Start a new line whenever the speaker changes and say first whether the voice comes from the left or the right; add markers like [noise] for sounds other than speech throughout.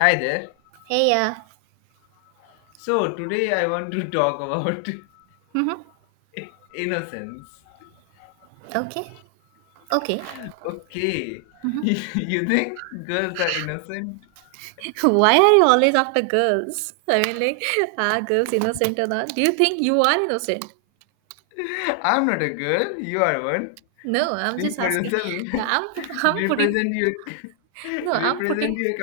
left: Hi there.
right: Hey, yeah.
left: So today I want to talk about
right: Mm-hmm.
left: [laughs] innocence.
right: Okay. Okay.
left: Okay. [laughs]
right: Mm-hmm.
left: You think girls are innocent?
right: [laughs] Why are you always after girls? I mean, like, [laughs] are girls innocent or not? Do you think you are innocent?
left: [laughs] I'm not a girl. You are one.
right: No, I'm
left: Speak
right: just
left: for
right: asking.
left: yourself. [laughs]
right: No, I'm [laughs] I'm putting
left: represent your
right: no,
left: [laughs]
right: I'm
left: represent
right: putting
left: your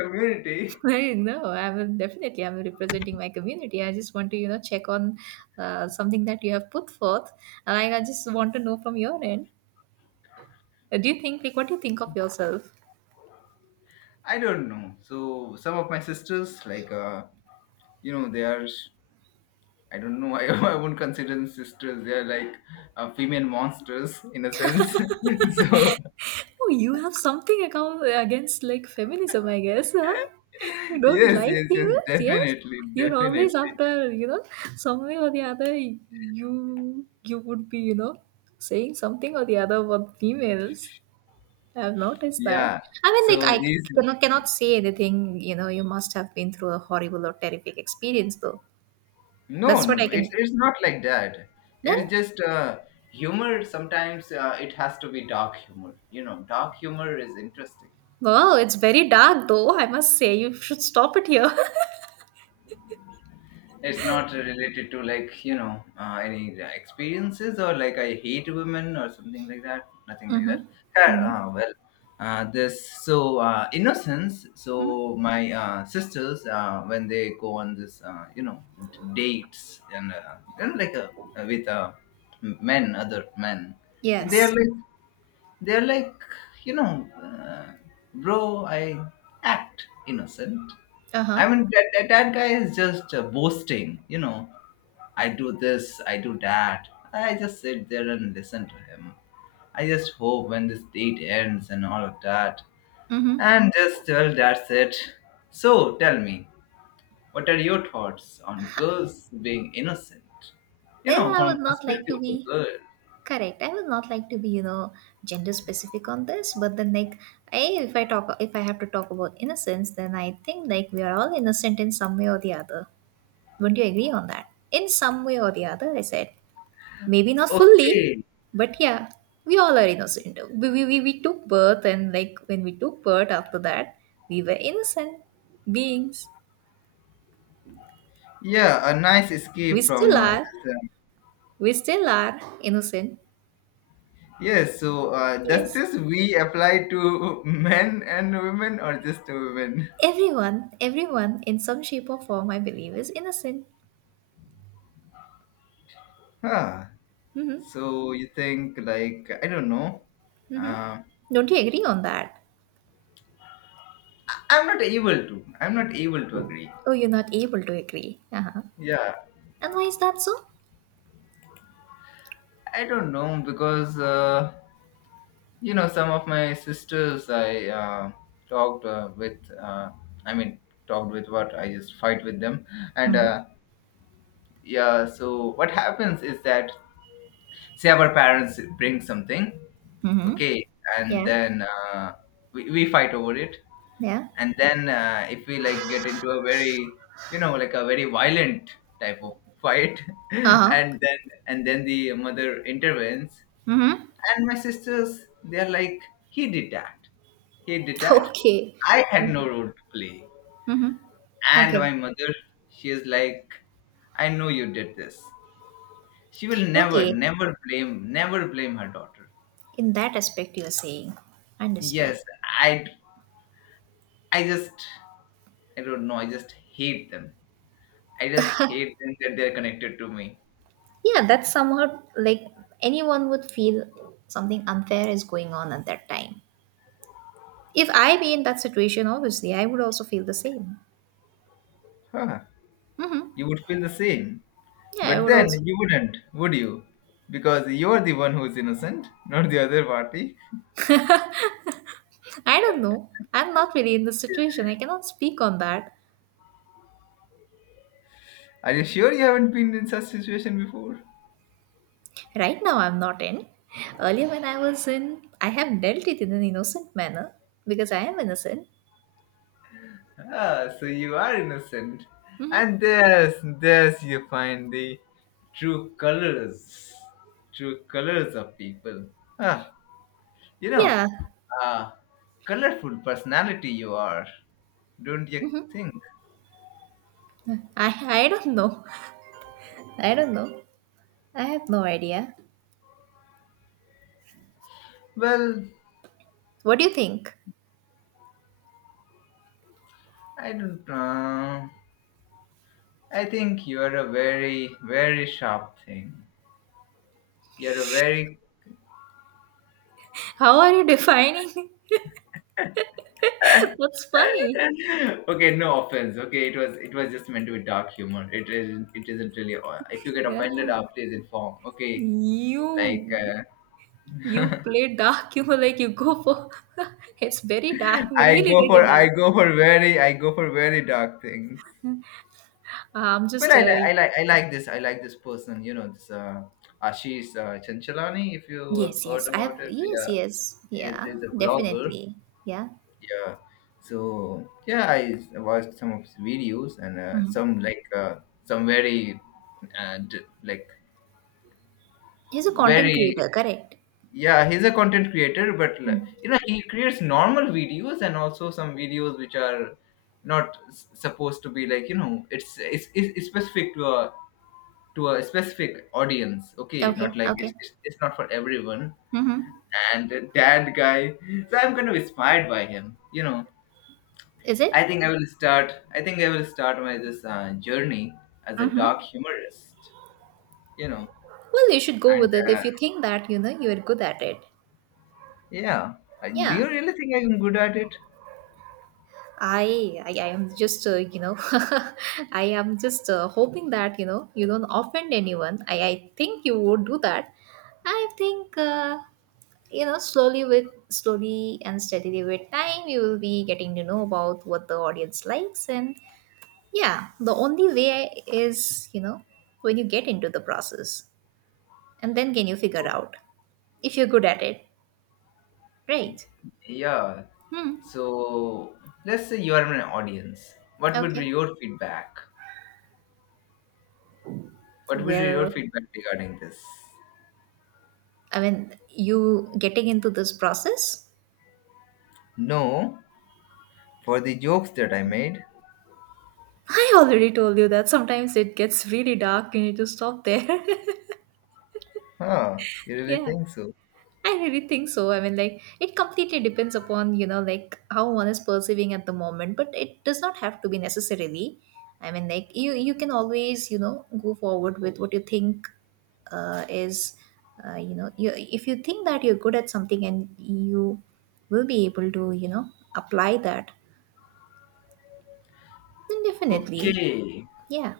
right: [laughs]
left: community.
right: no. I'm definitely I'm representing my community. I just want to check on something that you have put forth. Like I just want to know from your end. Do you think like what do you think of yourself?
left: I don't know. So some of my sisters, like they are. I don't know. [laughs] I won't consider them sisters. They are like female monsters in a sense. [laughs] So,
right: Oh, you have something account against like feminism, I guess, huh? You don't
left: yes,
right: like
left: yes, yes,
right: females, yes?
left: definitely,
right: You're always
left: definitely.
right: after, some way or the other you would be, saying something or the other about females. I have noticed that.
left: Yeah.
right: I mean, like,
left: so
right: I
left: these
right: cannot say anything, you must have been through a horrible or terrific experience though.
left: No,
right: That's
left: no,
right: what I
left: no, it's,
right: can
left: it's not like that.
right: then
left: It's just humor. Sometimes it has to be dark humor, dark humor is interesting.
right: wow, it's very dark though, I must say. You should stop it here. [laughs]
left: It's not related to like, any experiences, or like I hate women or something like that. Nothing like
right: Mm-hmm.
left: that.
right: Mm-hmm.
left: Well, this, so innocence.
right: Mm-hmm.
left: So my sisters, when they go on this, dates, and like with men, other men, they're
right: Yes.
left: like, they're like, you know, uh, bro, I act innocent. I
right: Uh-huh.
left: mean, that guy is just boasting, you know, I do this, I do that. I just sit there and listen to him. I just hope when this date ends and all of that.
right: Mm-hmm.
left: And just, well, that's it. So, tell me, what are your thoughts on girls being innocent? You
right: Then
left: know,
right: I
left: from
right: would
left: the
right: not like
left: perspective
right: to
left: of a
right: be
left: girl.
right: correct. I would not like to be, gender specific on this, but then like I if I talk if I have to talk about innocence, then I think like we are all innocent in some way or the other. Wouldn't you agree on that? In some way or the other, I said. Maybe not fully,
left: Okay.
right: but yeah, we all are innocent. We took birth and like when we took birth after that, we were innocent beings.
left: Yeah, a nice
right: We
left: escape from
right: still are.
left: this.
right: We still are innocent.
left: Yes, so does
right: Yes.
left: this we apply to [laughs] men and women, or just to women?
right: Everyone, everyone in some shape or form, I believe, is innocent.
left: Huh.
right: Mm-hmm.
left: So you think like, I don't know.
right: Mm-hmm.
left: Uh,
right: Don't you agree on that?
left: I'm not able to agree.
right: Oh, you're not able to agree. Uh-huh.
left: Yeah,
right: And why is that so?
left: I don't know, because you know, some of my sisters I talked with. I mean, talked with, what, I just fight with them, and
right: Mm-hmm.
left: yeah. So what happens is that, say, our parents bring something,
right: Mm-hmm.
left: okay, and
right: Yeah.
left: then we fight over it,
right: Yeah.
left: and then if we like get into a very, a very violent type of fight, [laughs]
right: Uh-huh.
left: and then, and then the mother intervenes,
right: Mm-hmm. [laughs]
left: and my sisters, they're like, he did that, he did that,
right: Okay.
left: I had
right: Okay.
left: no role to play.
right: Mm-hmm.
left: And
right: Okay.
left: my mother, she is like, I know you did this. She will never,
right: Okay.
left: never blame, never blame her daughter.
right: In that aspect, you're saying. Understood.
left: Yes. I i just, I don't know, I just hate them. I just hate them, that they're connected to me.
right: Yeah, that's somehow like anyone would feel something unfair is going on at that time. If I be in that situation, obviously, I would also feel the same.
left: Huh,
right: Mm-hmm.
left: you would feel the same.
right: Yeah, I
left: But
right: would
left: then
right: also.
left: you wouldn't, would you? Because you're the one who's innocent, not the other party.
right: I don't know. I'm not really in this situation. I cannot speak on that.
left: Are you sure you haven't been in such situation before?
right: Right now, I'm not in. Earlier, when I was in, I have dealt it in an innocent manner because I am innocent.
left: Ah, so you are innocent.
right: Mm-hmm.
left: And there's, you find the true colors, true colors of people. Ah, you know,
right: Yeah.
left: ah, colorful personality you are, don't you
right: Mm-hmm.
left: think?
right: I, I don't know. I don't know. I have no idea.
left: Well,
right: What do you think?
left: I don't know. I think you're a very, very sharp thing. You're a very
right: How are you defining? [laughs] That's funny.
left: [laughs] okay. No offense. Okay, it was just meant to be dark humor. It isn't. It isn't really. If you get offended,
right: Yeah.
left: please inform. Okay, like
right: You you
left: uh, [laughs]
right: play dark [laughs] humor like you go for [laughs] it's very dark, really, really dark.
left: I go for very dark things.
right: I'm
left: But
right: just a
left: I like this person. You know this Ashish Chanchalani. If you have
right: Yes,
left: heard
right: yes. I have
left: about it,
right: yes,
left: yeah,
right: yes. Yeah,
left: he's a blogger.
right: definitely. Yeah.
left: Yeah. So yeah, watched some of his videos, and
right: Mhm.
left: some like some very like
right: He's a content
left: very,
right: creator, correct?
left: yeah. He's a content creator, but like,
right: Mm.
left: he creates normal videos, and also some videos which are not supposed to be like, you know, it's specific to a, to a specific audience. Okay,
right: Okay,
left: not like,
right: okay.
left: it's not for everyone,
right: Mm-hmm.
left: and that guy. So I'm kind of inspired by him, you know.
right: Is it?
left: I think I will start my this journey as a
right: Mm-hmm.
left: dark humorist. You know,
right: Well, you should go
left: and
right: with it if you think that, you are good at it.
left: yeah, I, do
right: Yeah.
left: you really think I'm good at it?
right: I am just [laughs] I am just hoping that, you don't offend anyone. I think you would do that. I think slowly and steadily with time you will be getting to know about what the audience likes, and yeah, the only way is when you get into the process and then can you figure out if you're good at it, right?
left: Yeah.
right: Hmm.
left: So let's say you are an audience. What would be
right: Okay,
left: your feedback? What would be your
right: well,
left: feedback regarding this?
right: I mean, you getting into this process.
left: No, for the jokes that I made.
right: [laughs] I already told you that sometimes it gets really dark. You need to stop there.
left: Huh? You
right: [laughs]
left: really
right: Yeah,
left: think so?
right: I really think so. I mean, like, it completely depends upon, like how one is perceiving at the moment, but it does not have to be necessarily. I mean, like, you can always, go forward with what you think is, if you think that you're good at something and you will be able to, apply that, then definitely,
left: Okay.
right: yeah.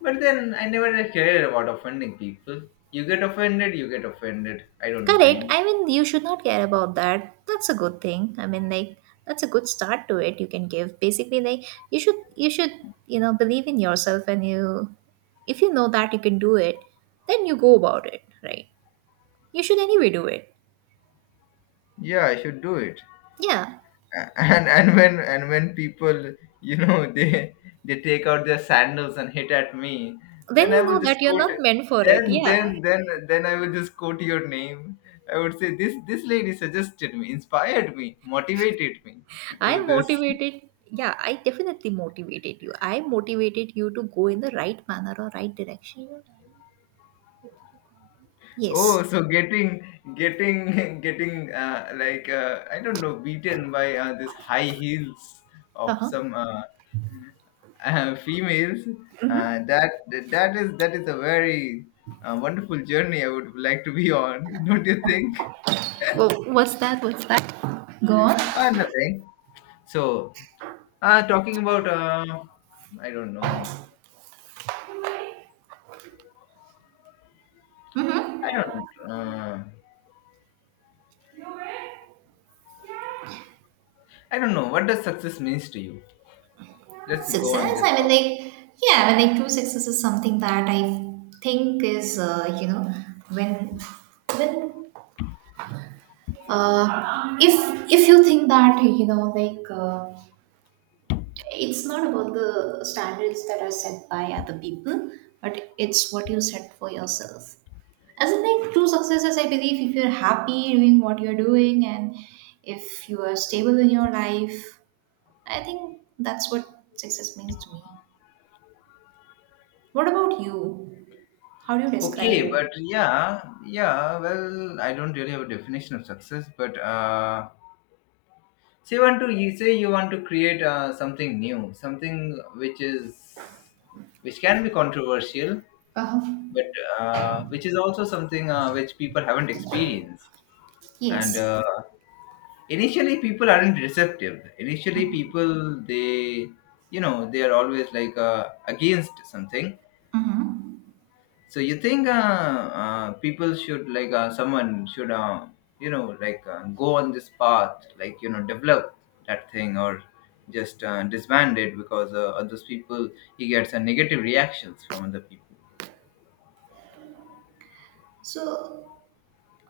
left: But then I never cared about offending people. You get offended, you get offended. I don't
right: Correct.
left: mind.
right: I mean, you should not care about that. That's a good thing. I mean, like, that's a good start to it. You can give basically like you should believe in yourself, and you if you know that you can do it, then you go about it, right? You should anyway do it.
left: Yeah, I should do it.
right: Yeah.
left: And When people, you know, [laughs] they take out their sandals and hit at me.
right: Then
left: then i
right: you know
left: will
right: that
left: just
right: you're
left: quote
right: not meant for it.
left: then
right: Yeah.
left: then then then I will just quote your name. I would say, this lady suggested me, inspired me, motivated me to
right: I
left: do this.
right: motivated. Yeah, I definitely motivated you. I motivated you to go in the right manner or right direction.
left: [laughs] Oh,
right: Yes.
left: so getting getting [laughs] getting like I don't know, beaten by this high heels
right: Uh
left: of
right: huh.
left: some females. Uh, that that is a very wonderful journey I would like to be on, [laughs] don't you think?
right: Oh, what's that? What's that? Go on.
left: Nothing. So, talking about I don't know, I don't, uh, I don't know, what does success means to you? Let's go on
right: Success,
left: this
right: I mean,
left: topic.
right: like, yeah, I mean, like, true success is something that I think is when when uh, if if you think that you know, like, it's not about the standards that are set by other people, but it's what you set for yourself, as in like true success is, I believe, if you're happy doing what you're doing and if you are stable in your life, I think that's what success means to me. What about you? How do you describe
left: Okay,
right: it?
left: but yeah, yeah. Well, I don't really have a definition of success, but say you want to you say you want to create something new, something which is, which can be controversial,
right: Uh,
left: but which is also something which people haven't experienced, and
right: Yes.
left: initially people aren't receptive. Initially people, they you know they are always like against something.
right: Mm-hmm.
left: So you think people should like someone should you know, like go on this path, like, you know, develop that thing, or just disband it because others people, he gets a negative reactions from other people.
right: So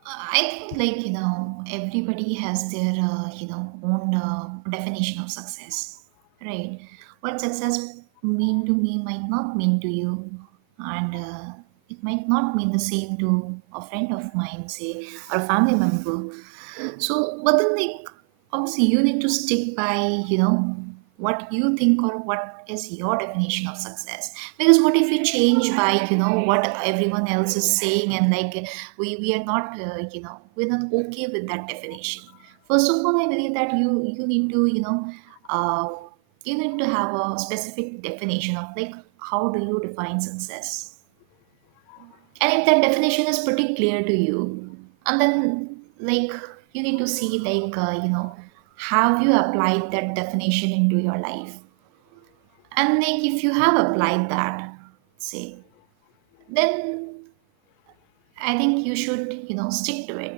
right: I think like you know everybody has their own definition of success, right? What success mean to me might not mean to you, and it might not mean the same to a friend of mine, say, or a family member. So, but then like obviously you need to stick by, you know, what you think or what is your definition of success. Because what if you change by, you know, what everyone else is saying, and like we are not, you know, we're not okay with that definition. First of all, I believe that you need to, you know, uh, you need to have a specific definition of like how do you define success, and if that definition is pretty clear to you, and then like you need to see, like, you know, have you applied that definition into your life, and like if you have applied that, say, then I think you should you know stick to it.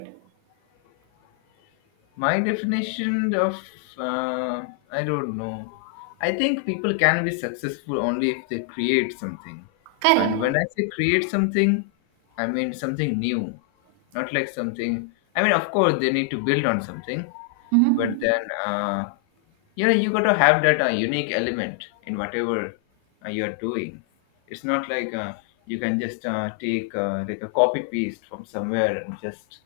left: My definition of uh, I don't know, I think people can be successful only if they create something. And when
right: Correct.
left: I say create something, I mean something new, not like something, I mean, of course, they need to build on something, but
right: Mm-hmm.
left: then you know, you got to have that unique element in whatever you're doing. It's not like you can just take like a copy paste from somewhere and just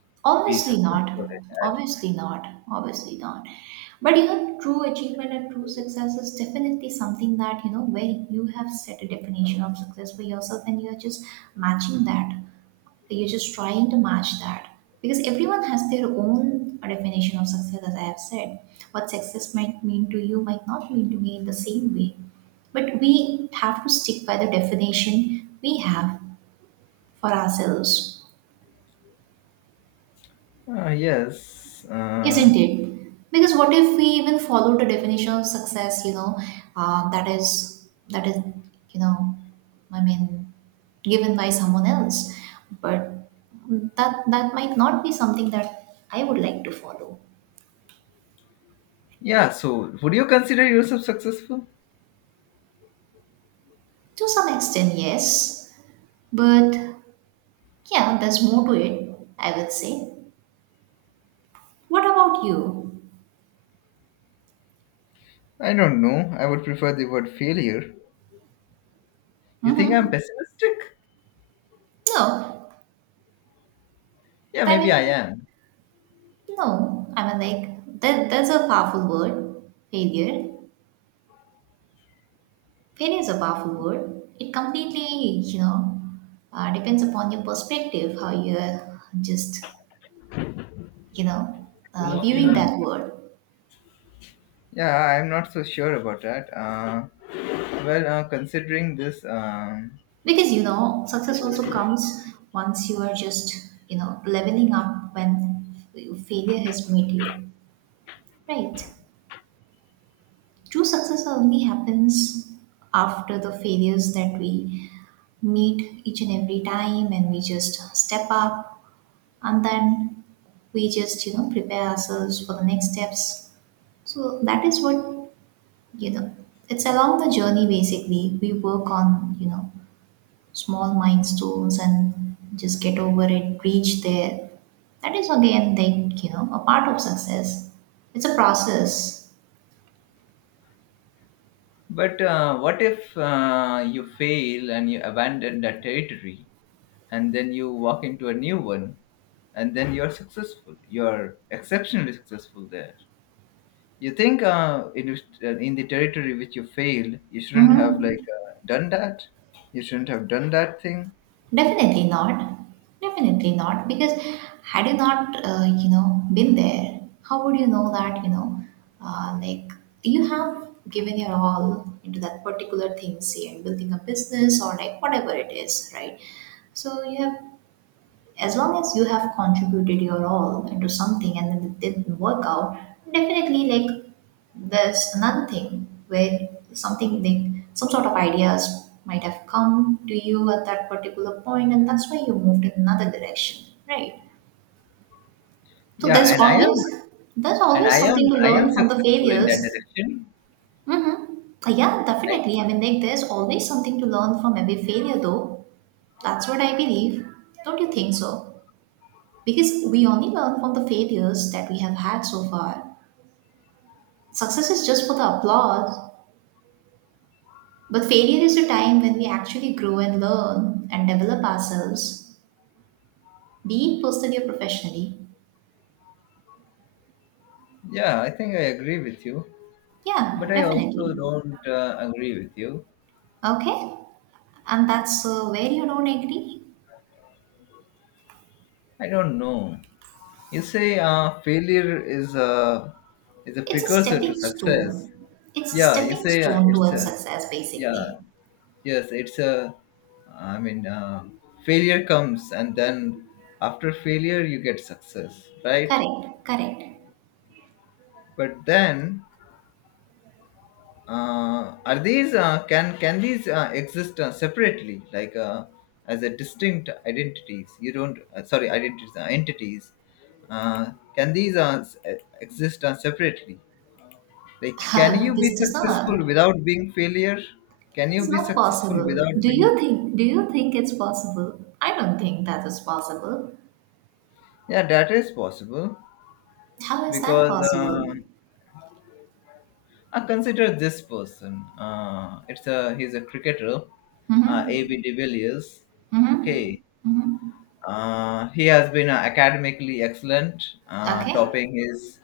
left: be
right: Obviously not.
left: successful at that.
right: Obviously not. Obviously not. But you know, true achievement and true success is definitely something that, you know, where you have set a definition of success for yourself, and you're just matching that. You're just trying to match that because everyone has their own definition of success, as I have said. What success might mean to you might not mean to me in the same way. But we have to stick by the definition we have for ourselves.
left: Yes.
right: Isn't it? Because what if we even follow the definition of success, you know, that is you know, I mean, given by someone else, but that might not be something that I would like to follow.
left: Yeah, so would you consider yourself successful?
right: To some extent, yes, but yeah, there's more to it, I would say. What about you?
left: I don't know. I would prefer the word failure. You think I'm
right: Mm-hmm.
left: pessimistic?
right: No,
left: Yeah,
right: I
left: maybe I
right: mean,
left: am.
right: no. I mean, like, that. That's a powerful word, failure. Failure is a powerful word. It completely, you know, depends upon your perspective, how you're just, you know, viewing
left: Yeah,
right: that word.
left: I'm not so sure about that. Well, considering this,
right: Because, you know, success also comes once you are just, you know, leveling up when failure has made you. Right. True success only happens after the failures that we meet each and every time, and we just step up, and then we just, you know, prepare ourselves for the next steps. So that is what, you know, it's along the journey basically. We work on, you know, small milestones and just get over it, reach there. That is again, like, you know, a part of success. It's a process.
left: but what if you fail and you abandon that territory, and then you walk into a new one, and then you're successful? You're exceptionally successful there. You think in the territory which you failed, you shouldn't have like
right: Hmm.
left: done that. You shouldn't have done that thing.
right: Definitely not. Definitely not. Because had you not, you know, been there, how would you know that, you know, like you have given your all into that particular thing, say, building a business or like whatever it is, right? So you have, as long as you have contributed your all into something and then it didn't work out, definitely, like, there's another thing where something, like some sort of ideas might have come to you at that particular point, and that's why you moved in another direction, right? So
left: Yeah,
right: there's always, there's always something to
left: I am
right: learn from the
left: successful in that
right: failures.
left: direction.
right: Mm-hmm. Yeah,
left: I,
right: definitely. I mean, like, there's always something to learn from every failure though. That's what I believe. Don't you think so? Because we only learn from the failures that we have had so far. Success is just for the applause, but failure is a time when we actually grow and learn and develop ourselves, be it personally or professionally.
left: yeah, I think I agree with you, but
right: Yeah,
left: I also
right: definitely.
left: don't agree with you.
right: Okay? And that's where you don't agree.
left: I don't know. You say failure is a
right: It's a
left: precursor to
right: stepping
left: success.
right: stone. It's a
left: Yeah, you
right: stepping
left: say
right: stone
left: it's
right: towards
left: a,
right: success, basically.
left: yeah, yes, it's a, I mean, failure comes, and then after failure you get success, right?
right: Correct, correct.
left: But then are these can these exist separately, like as a distinct identities? You don't sorry, identities, entities. Can these exist separately? Like, can
right: [laughs]
left: you be
right: This does not.
left: successful without being failure? Can you
right: It's
left: be
right: not
left: successful
right: possible.
left: without
right: Do
left: being?
right: you think do you think it's possible? I don't think that is possible.
left: Yeah, that is possible
right: How is that
left: because.
right: possible?
left: Consider this person. It's a he's a cricketer, AB
right: Mm-hmm.
left: de Villiers.
right: Mm-hmm.
left: Okay,
right: Mm-hmm.
left: he has been academically excellent, uh,
right: Okay.
left: topping his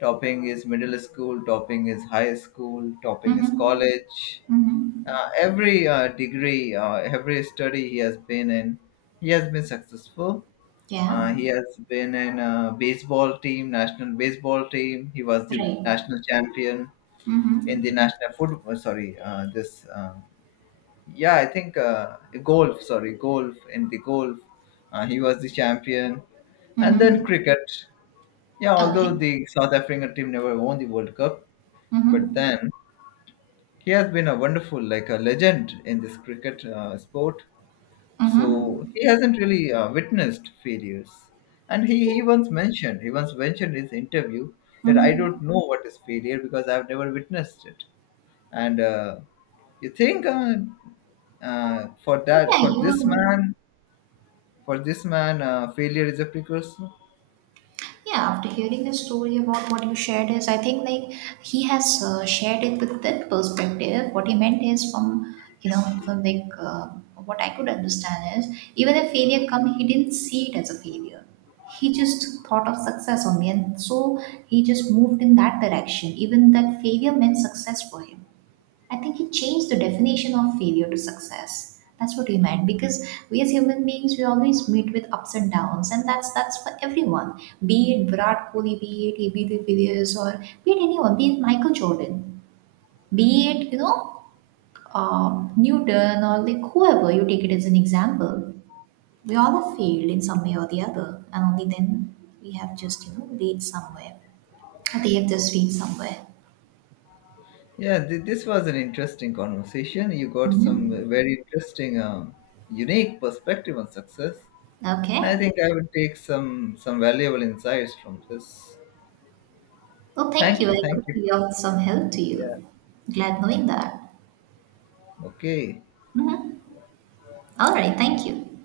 left: topping his middle school, topping his high school, topping his
right: Mm-hmm.
left: college.
right: Mm-hmm.
left: Every degree, every study he has been in, he has been successful.
right: Yeah.
left: He has been in a baseball team, national baseball team. He was the
right: Right.
left: national champion in the
right: Mm-hmm.
left: national football. Sorry, this yeah, I think golf. Sorry, golf, in the golf, he was the champion, and then
right: Mm-hmm.
left: cricket. Yeah, although
right: Okay.
left: the South African team never won the World Cup, but then
right: Mm-hmm.
left: he has been a wonderful, like a legend in this cricket sport. So
right: Mm-hmm.
left: he hasn't really witnessed failures. And he once mentioned in his interview, that I
right: Mm-hmm.
left: don't know what is failure, because I've never witnessed it. And you think uh, for
right: Yeah,
left: that for
right: you
left: this
right: will.
left: man for this man failure is a precursor.
right: Yeah, after hearing the story about what you shared is, I think like he has shared it with that perspective. What he meant is from you know, from like, what I could understand is, even if failure come, he didn't see it as a failure. He just thought of success only, and so he just moved in that direction. Even that failure meant success for him. I think he changed the definition of failure to success. That's what he meant, because we as human beings we always meet with ups and downs, and that's for everyone. Be it Virat Kohli, be it AB de Villiers, or be it anyone, be it Michael Jordan, be it, you know, Newton, or like whoever you take it as an example. We all have failed in some way or the other, and only then we have just, you know, reached somewhere. They have just reached somewhere.
left: Yeah, this was an interesting conversation. You got some
right: Hmm.
left: very interesting unique perspective on success, and I
right: Okay.
left: think I would take some valuable insights from this.
right: Oh, thank you.
left: Thank you,
right: I
left: thank
right: could
left: you.
right: be of some help to
left: Yeah.
right: you. Glad knowing that.
left: Okay.
right: Mhm. All right. Thank you.